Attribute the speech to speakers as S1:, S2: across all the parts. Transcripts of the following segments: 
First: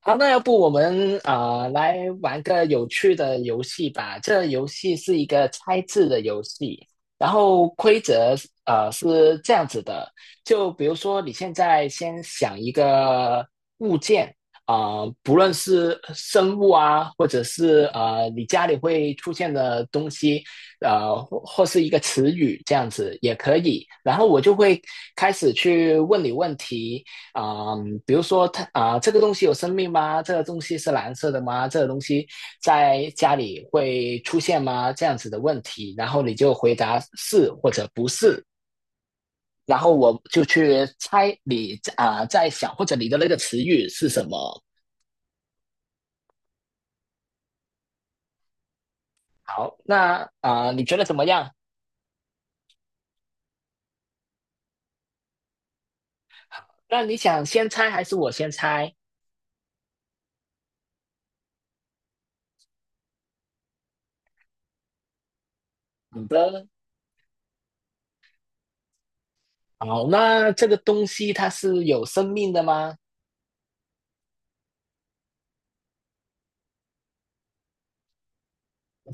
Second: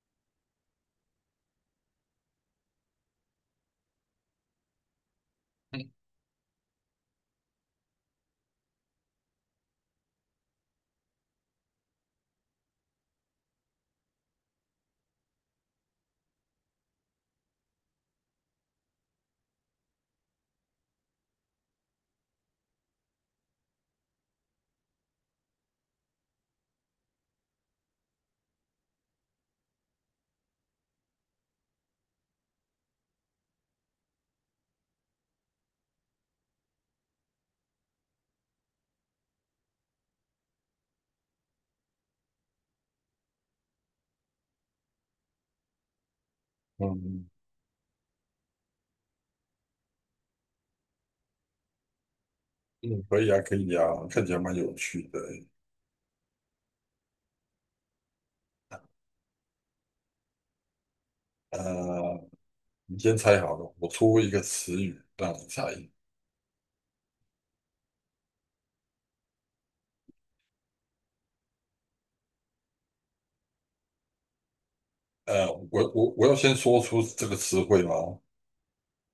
S1: 好，那要不我们来玩个有趣的游戏吧。这游戏是一个猜字的游戏，然后规则是这样子的，就比如说你现在先想一个物件啊、不论是生物啊，或者是你家里会出现的东西，呃或或是一个词语这样子也可以，然后我就会开始去问你问题。比如说它这个东西有生命吗？这个东西是蓝色的吗？这个东西在家里会出现吗？这样子的问题，然后你就回答是或者不是，然后我就去猜你在想或者你的那个词语是什么。
S2: 嗯，
S1: 好，那你觉得怎么样？
S2: 嗯，可以啊，可以啊，看起来蛮有趣的欸。
S1: 那你想先猜还是我先猜？
S2: 呃，你先猜好了，我出一个词语让你猜。
S1: 好的，好，那这个东西它是有生命的吗？
S2: 我要先说出这个词汇吗？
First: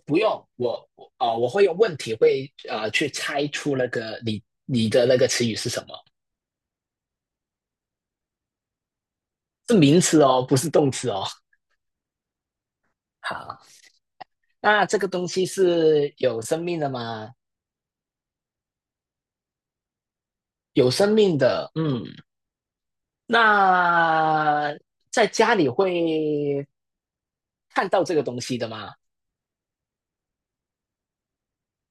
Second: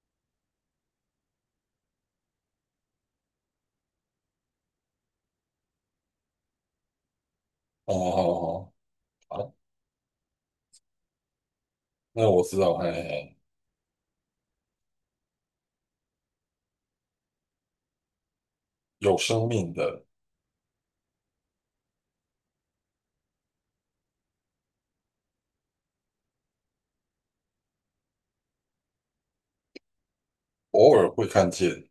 S1: 不用，我我会用问题去猜出那个你的那个词语是什么，
S2: 哦，好好好，
S1: 是名词哦，不是动词哦。
S2: 那我知道，嘿嘿。
S1: 好，那这个东西是有生命的吗？
S2: 有生命的。
S1: 有生命的，嗯，那在家里会看到这个东西的吗？
S2: 偶尔会看见。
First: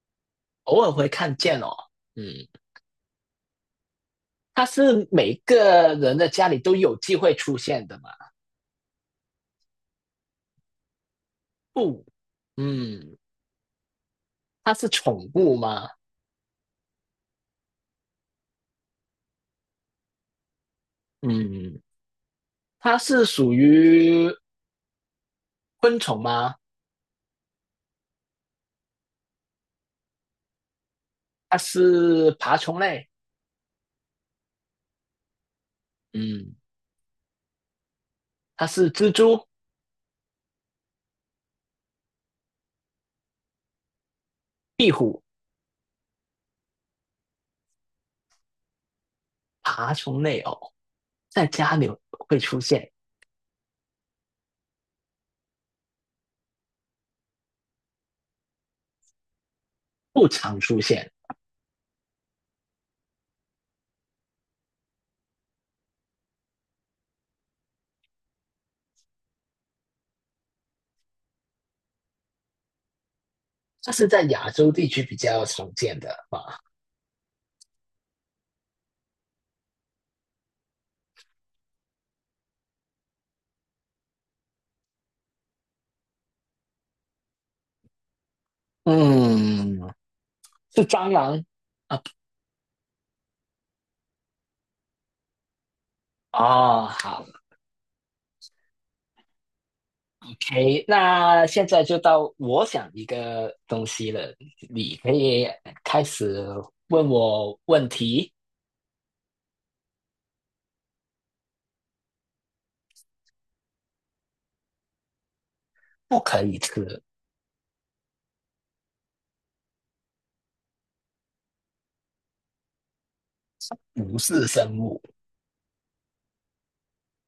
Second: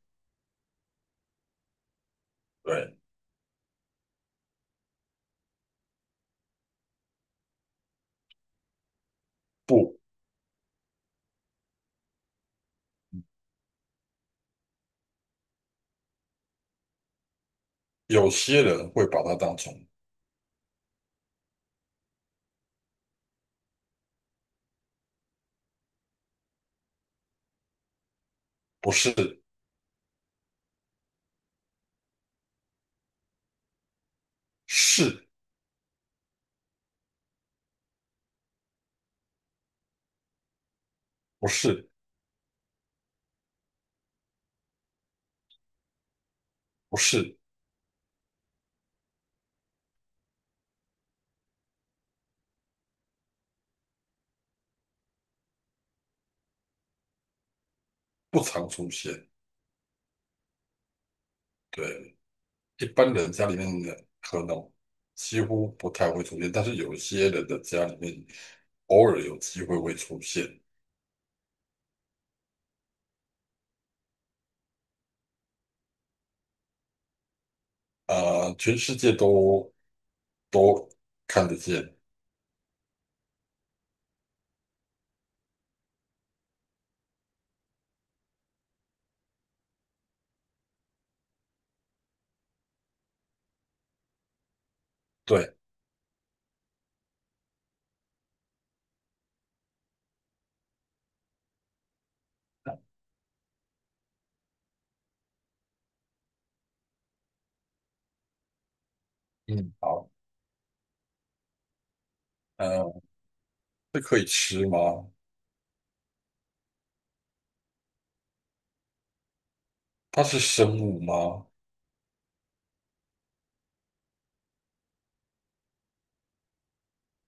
S1: 偶尔会看见哦，嗯，
S2: 对。
S1: 它是每个人的家里都有机会出现的吗？
S2: 不。
S1: 不，嗯，它是宠物吗？
S2: 有些人会把它当成。
S1: 嗯，它是属于昆虫吗？
S2: 不是。
S1: 它是爬虫类？
S2: 是。
S1: 嗯，它是蜘蛛、
S2: 不是。
S1: 壁虎、
S2: 不是。
S1: 爬虫类哦，在家里会出现，
S2: 不常出现。
S1: 不常出现。
S2: 对，一般人家里面的可能几乎不太会出现，但是有些人的家里面偶尔有机会会出现。
S1: 它是在亚洲地区比较常见的吧？
S2: 全世界都都看得见。
S1: 嗯，是蟑螂
S2: 对。
S1: 哦。好，OK，那现在就到我想一个东西了，你可以开始问我问题。
S2: 嗯，好，呃，这可以吃吗？
S1: 不可以吃，
S2: 它是生物吗？
S1: 不是生物，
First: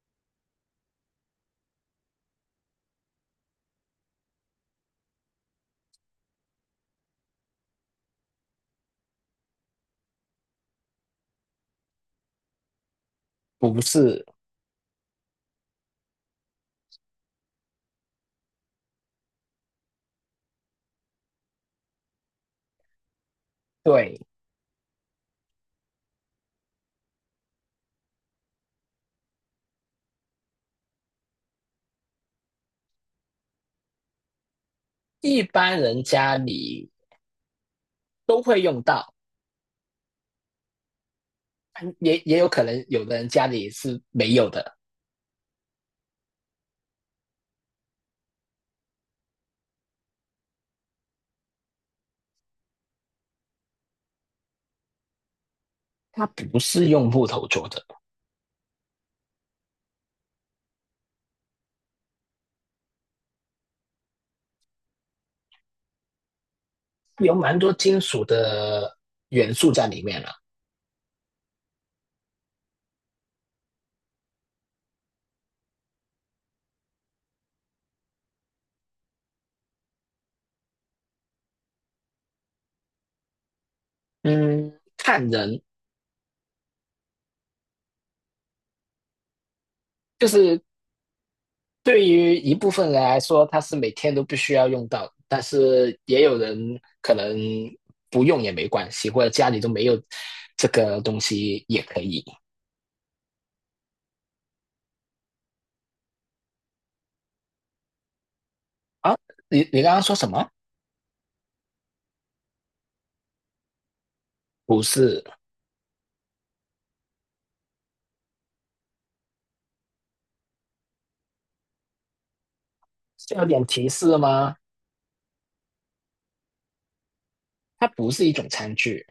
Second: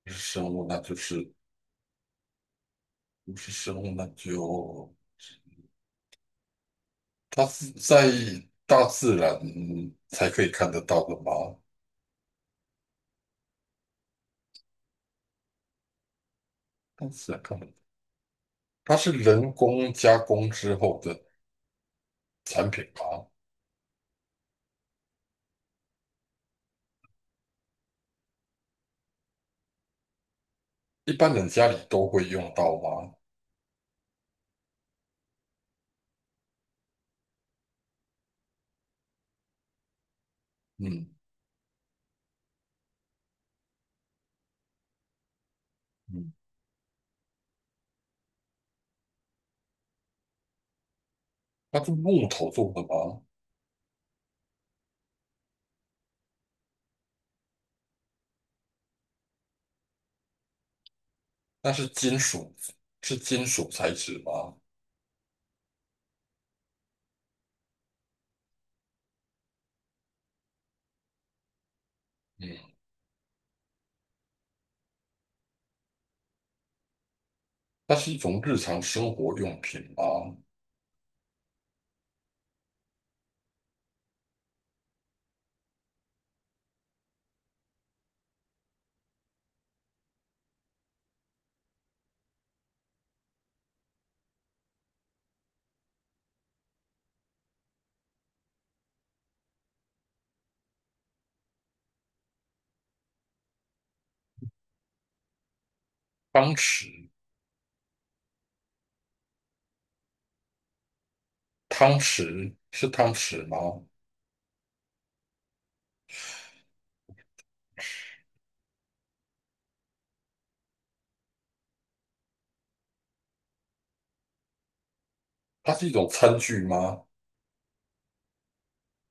S2: 不是生物，那就是不是生物，那就它是在大自然才可以看得到的吗？
S1: 不是，
S2: 大自然看不到，它是人工加工之后的产品吗？
S1: 对，
S2: 一般人家里都会用到吗？
S1: 一般人家里都会用到，嗯
S2: 嗯。
S1: 也也有可能有的人家里是没有的。
S2: 嗯，它是木头做的吗？
S1: 它不是用木头做的，
S2: 那是金属，是金属材质吗？
S1: 有蛮多金属的元素在里面了。
S2: 嗯，它是一种日常生活用品吗？
S1: 嗯，看人，就是对于一部分人来说，它是每天都必须要用到，但是也有人可能不用也没关系，或者家里都没有这个东西也可以
S2: 汤匙。
S1: 啊。你刚刚说什么？
S2: 汤匙是汤匙吗？
S1: 不是，是有点提示吗？
S2: 它是一种餐具吗？
S1: 它不是一种餐具，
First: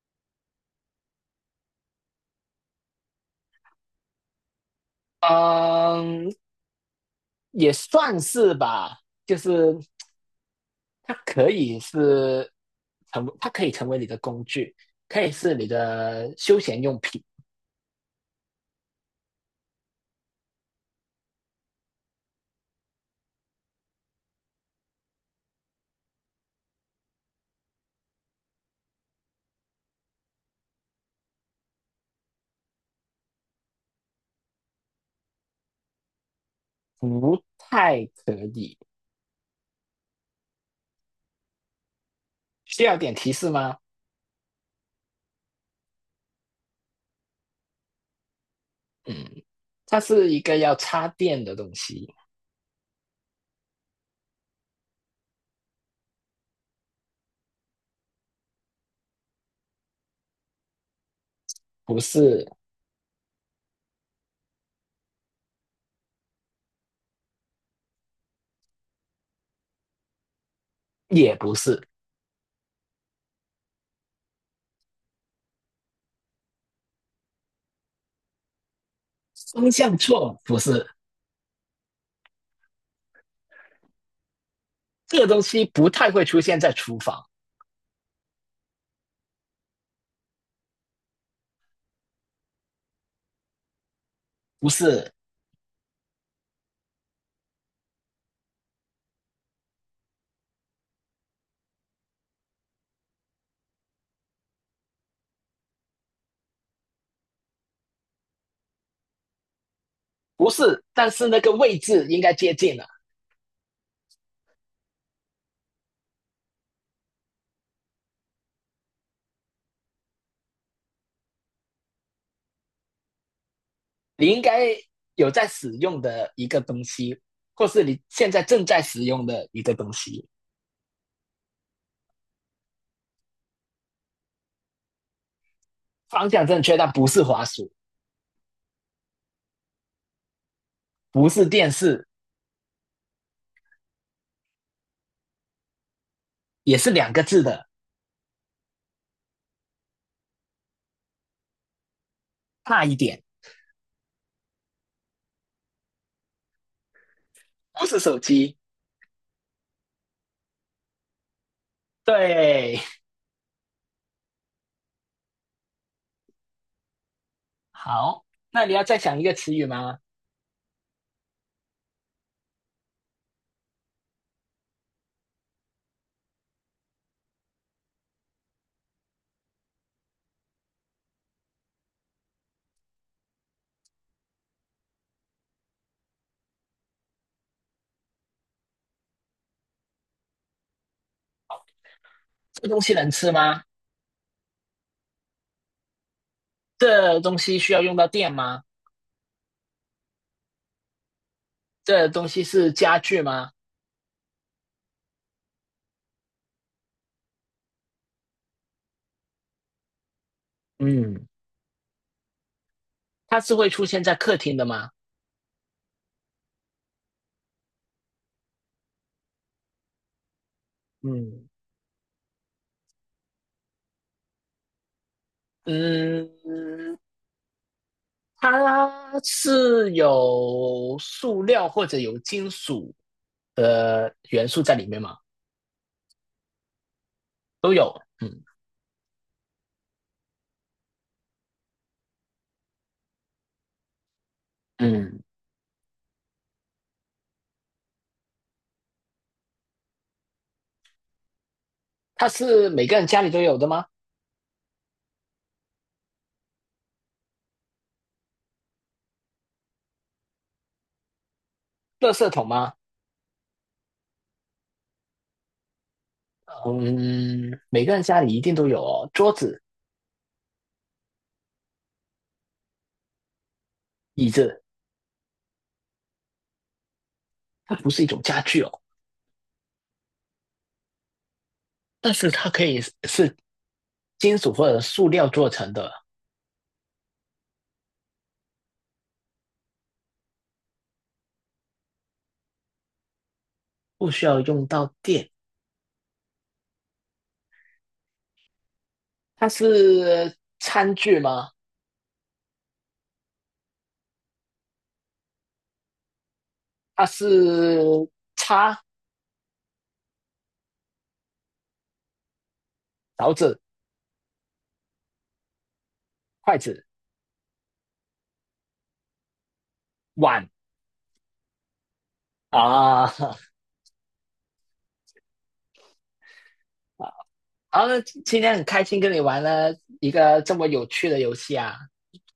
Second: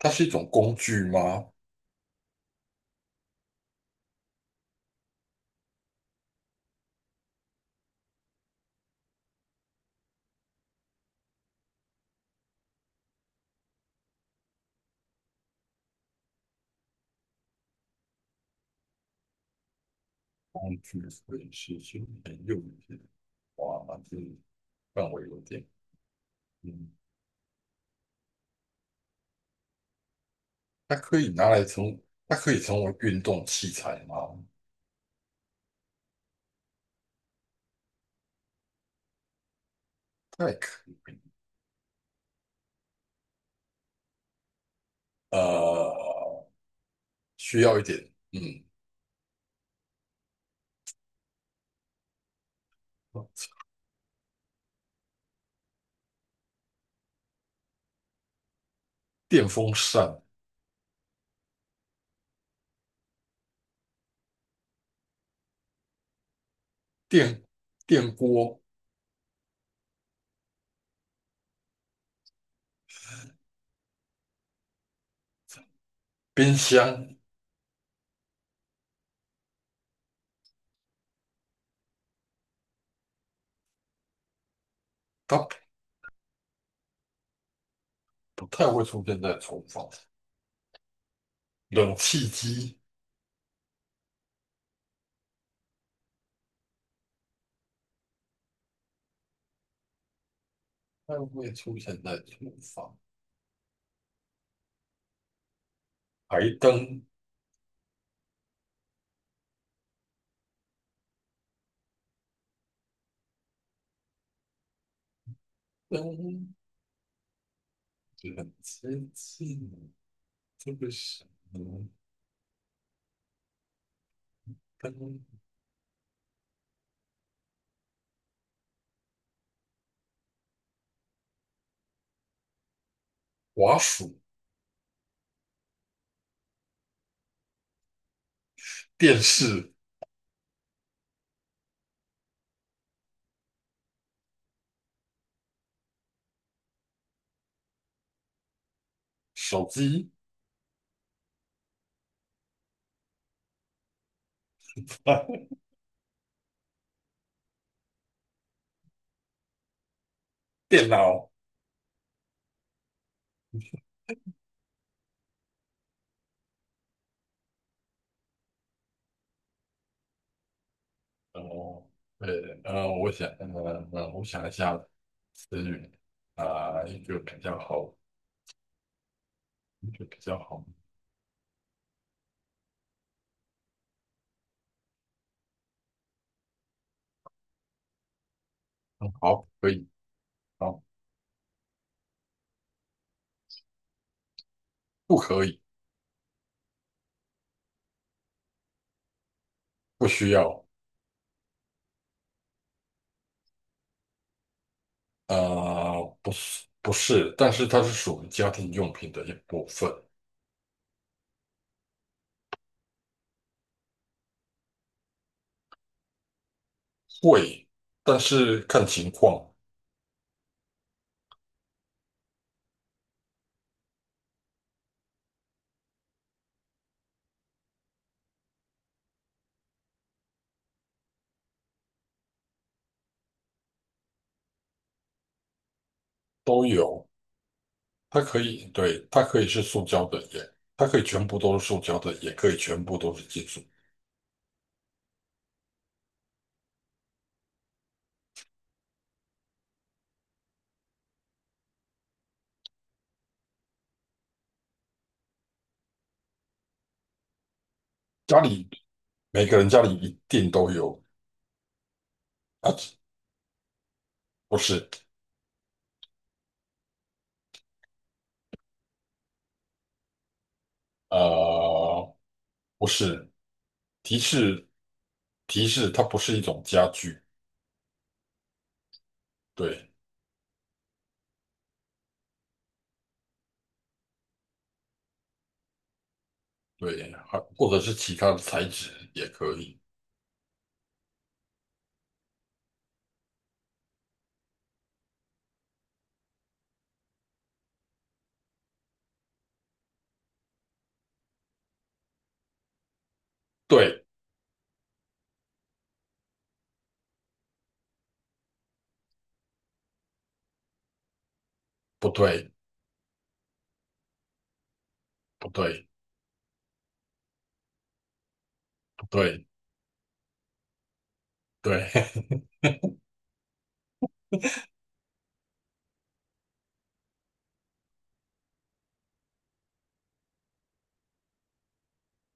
S2: 它是一种工具吗？
S1: 嗯，也算是吧，就是它可以是它可以成为你的工具，可以是你的休闲用品，
S2: 工具所以是休闲用品，哇，那这范围有点，嗯，它可以拿来成，它可以成为运动器材吗？
S1: 不太可以。
S2: 太可以。
S1: 需要点提示吗？
S2: 呃，需要一点。嗯。
S1: 嗯，它是一个要插电的东西，
S2: 电风扇、
S1: 不是，
S2: 电电锅、
S1: 也不是，
S2: 冰箱。
S1: 方向错了，不是。这个
S2: 它
S1: 东
S2: 不
S1: 西不太会出现在厨房，
S2: 不太会出现在厨房。冷气机。
S1: 不是，
S2: 不太会出现在厨房。台灯
S1: 不是，但是那个位置应该接近了。
S2: 灯冷接近。这个是嗯
S1: 你应该
S2: 灯。
S1: 有在使用的一个东西，或是你现在正在使用的一个东西。
S2: 滑鼠、
S1: 方向正确，但不是滑鼠，
S2: 电视、
S1: 不是电视，也是两个字的，
S2: 手机、
S1: 差一点，不是手机。
S2: 电脑。
S1: 对，好，那你要再想一个词语吗？
S2: 哦，对，我想，我想一下词语啊，一个比较好，一个比较好。嗯好，可以，好。
S1: 这东西能吃吗？
S2: 不可以。
S1: 这东西需要用到电吗？
S2: 不需要。
S1: 这东西是家具吗？
S2: 不是，不是，但是它是属于家庭用品的一部分。
S1: 嗯，它是会出现在客厅的吗？
S2: 会，但是看情况。
S1: 嗯嗯，它是有塑料或者有金属的元素在里面吗？
S2: 都有。
S1: 都有。
S2: 它可
S1: 嗯
S2: 以，对，它可以是塑胶的，它可以全部都是塑胶的，也可以全部都是金属。
S1: 嗯，它是每个人家里都有的吗？
S2: 家里每个人家里一定都有。
S1: 垃圾桶吗？
S2: 啊，不是。
S1: 嗯，每个人家里一定都有哦。桌子、
S2: 呃，不是。提
S1: 椅子，
S2: 示提示，它不是一种家具。
S1: 它不是一种家具哦，
S2: 对。
S1: 但是它可以是金属或者塑料做成的，
S2: 对，还或者是其他的材质也可以。
S1: 不需要用到电。它是餐具吗？
S2: 对。
S1: 它是叉、
S2: 不对。
S1: 勺子、
S2: 不对。
S1: 筷子、
S2: 不对。
S1: 碗
S2: 对。
S1: 啊 啊，今天很开心跟你玩了一个这么有趣的游戏啊！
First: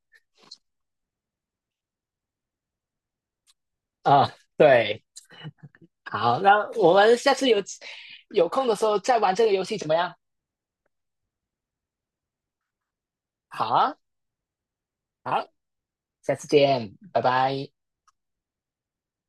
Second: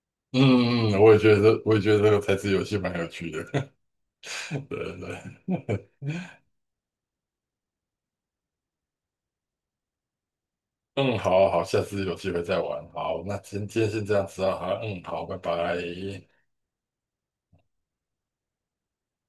S2: 嗯，嗯，我也觉得这个猜字游戏蛮有趣的。
S1: 啊，
S2: 对对
S1: 对，
S2: 对。
S1: 好，那我们下次有空的时候再玩这个游戏怎么样？
S2: 嗯，好好，下次有机会再玩，好，那今
S1: 好
S2: 今天
S1: 啊，
S2: 先这样子啊，好，嗯，好，拜
S1: 好，
S2: 拜。
S1: 下次见，拜拜。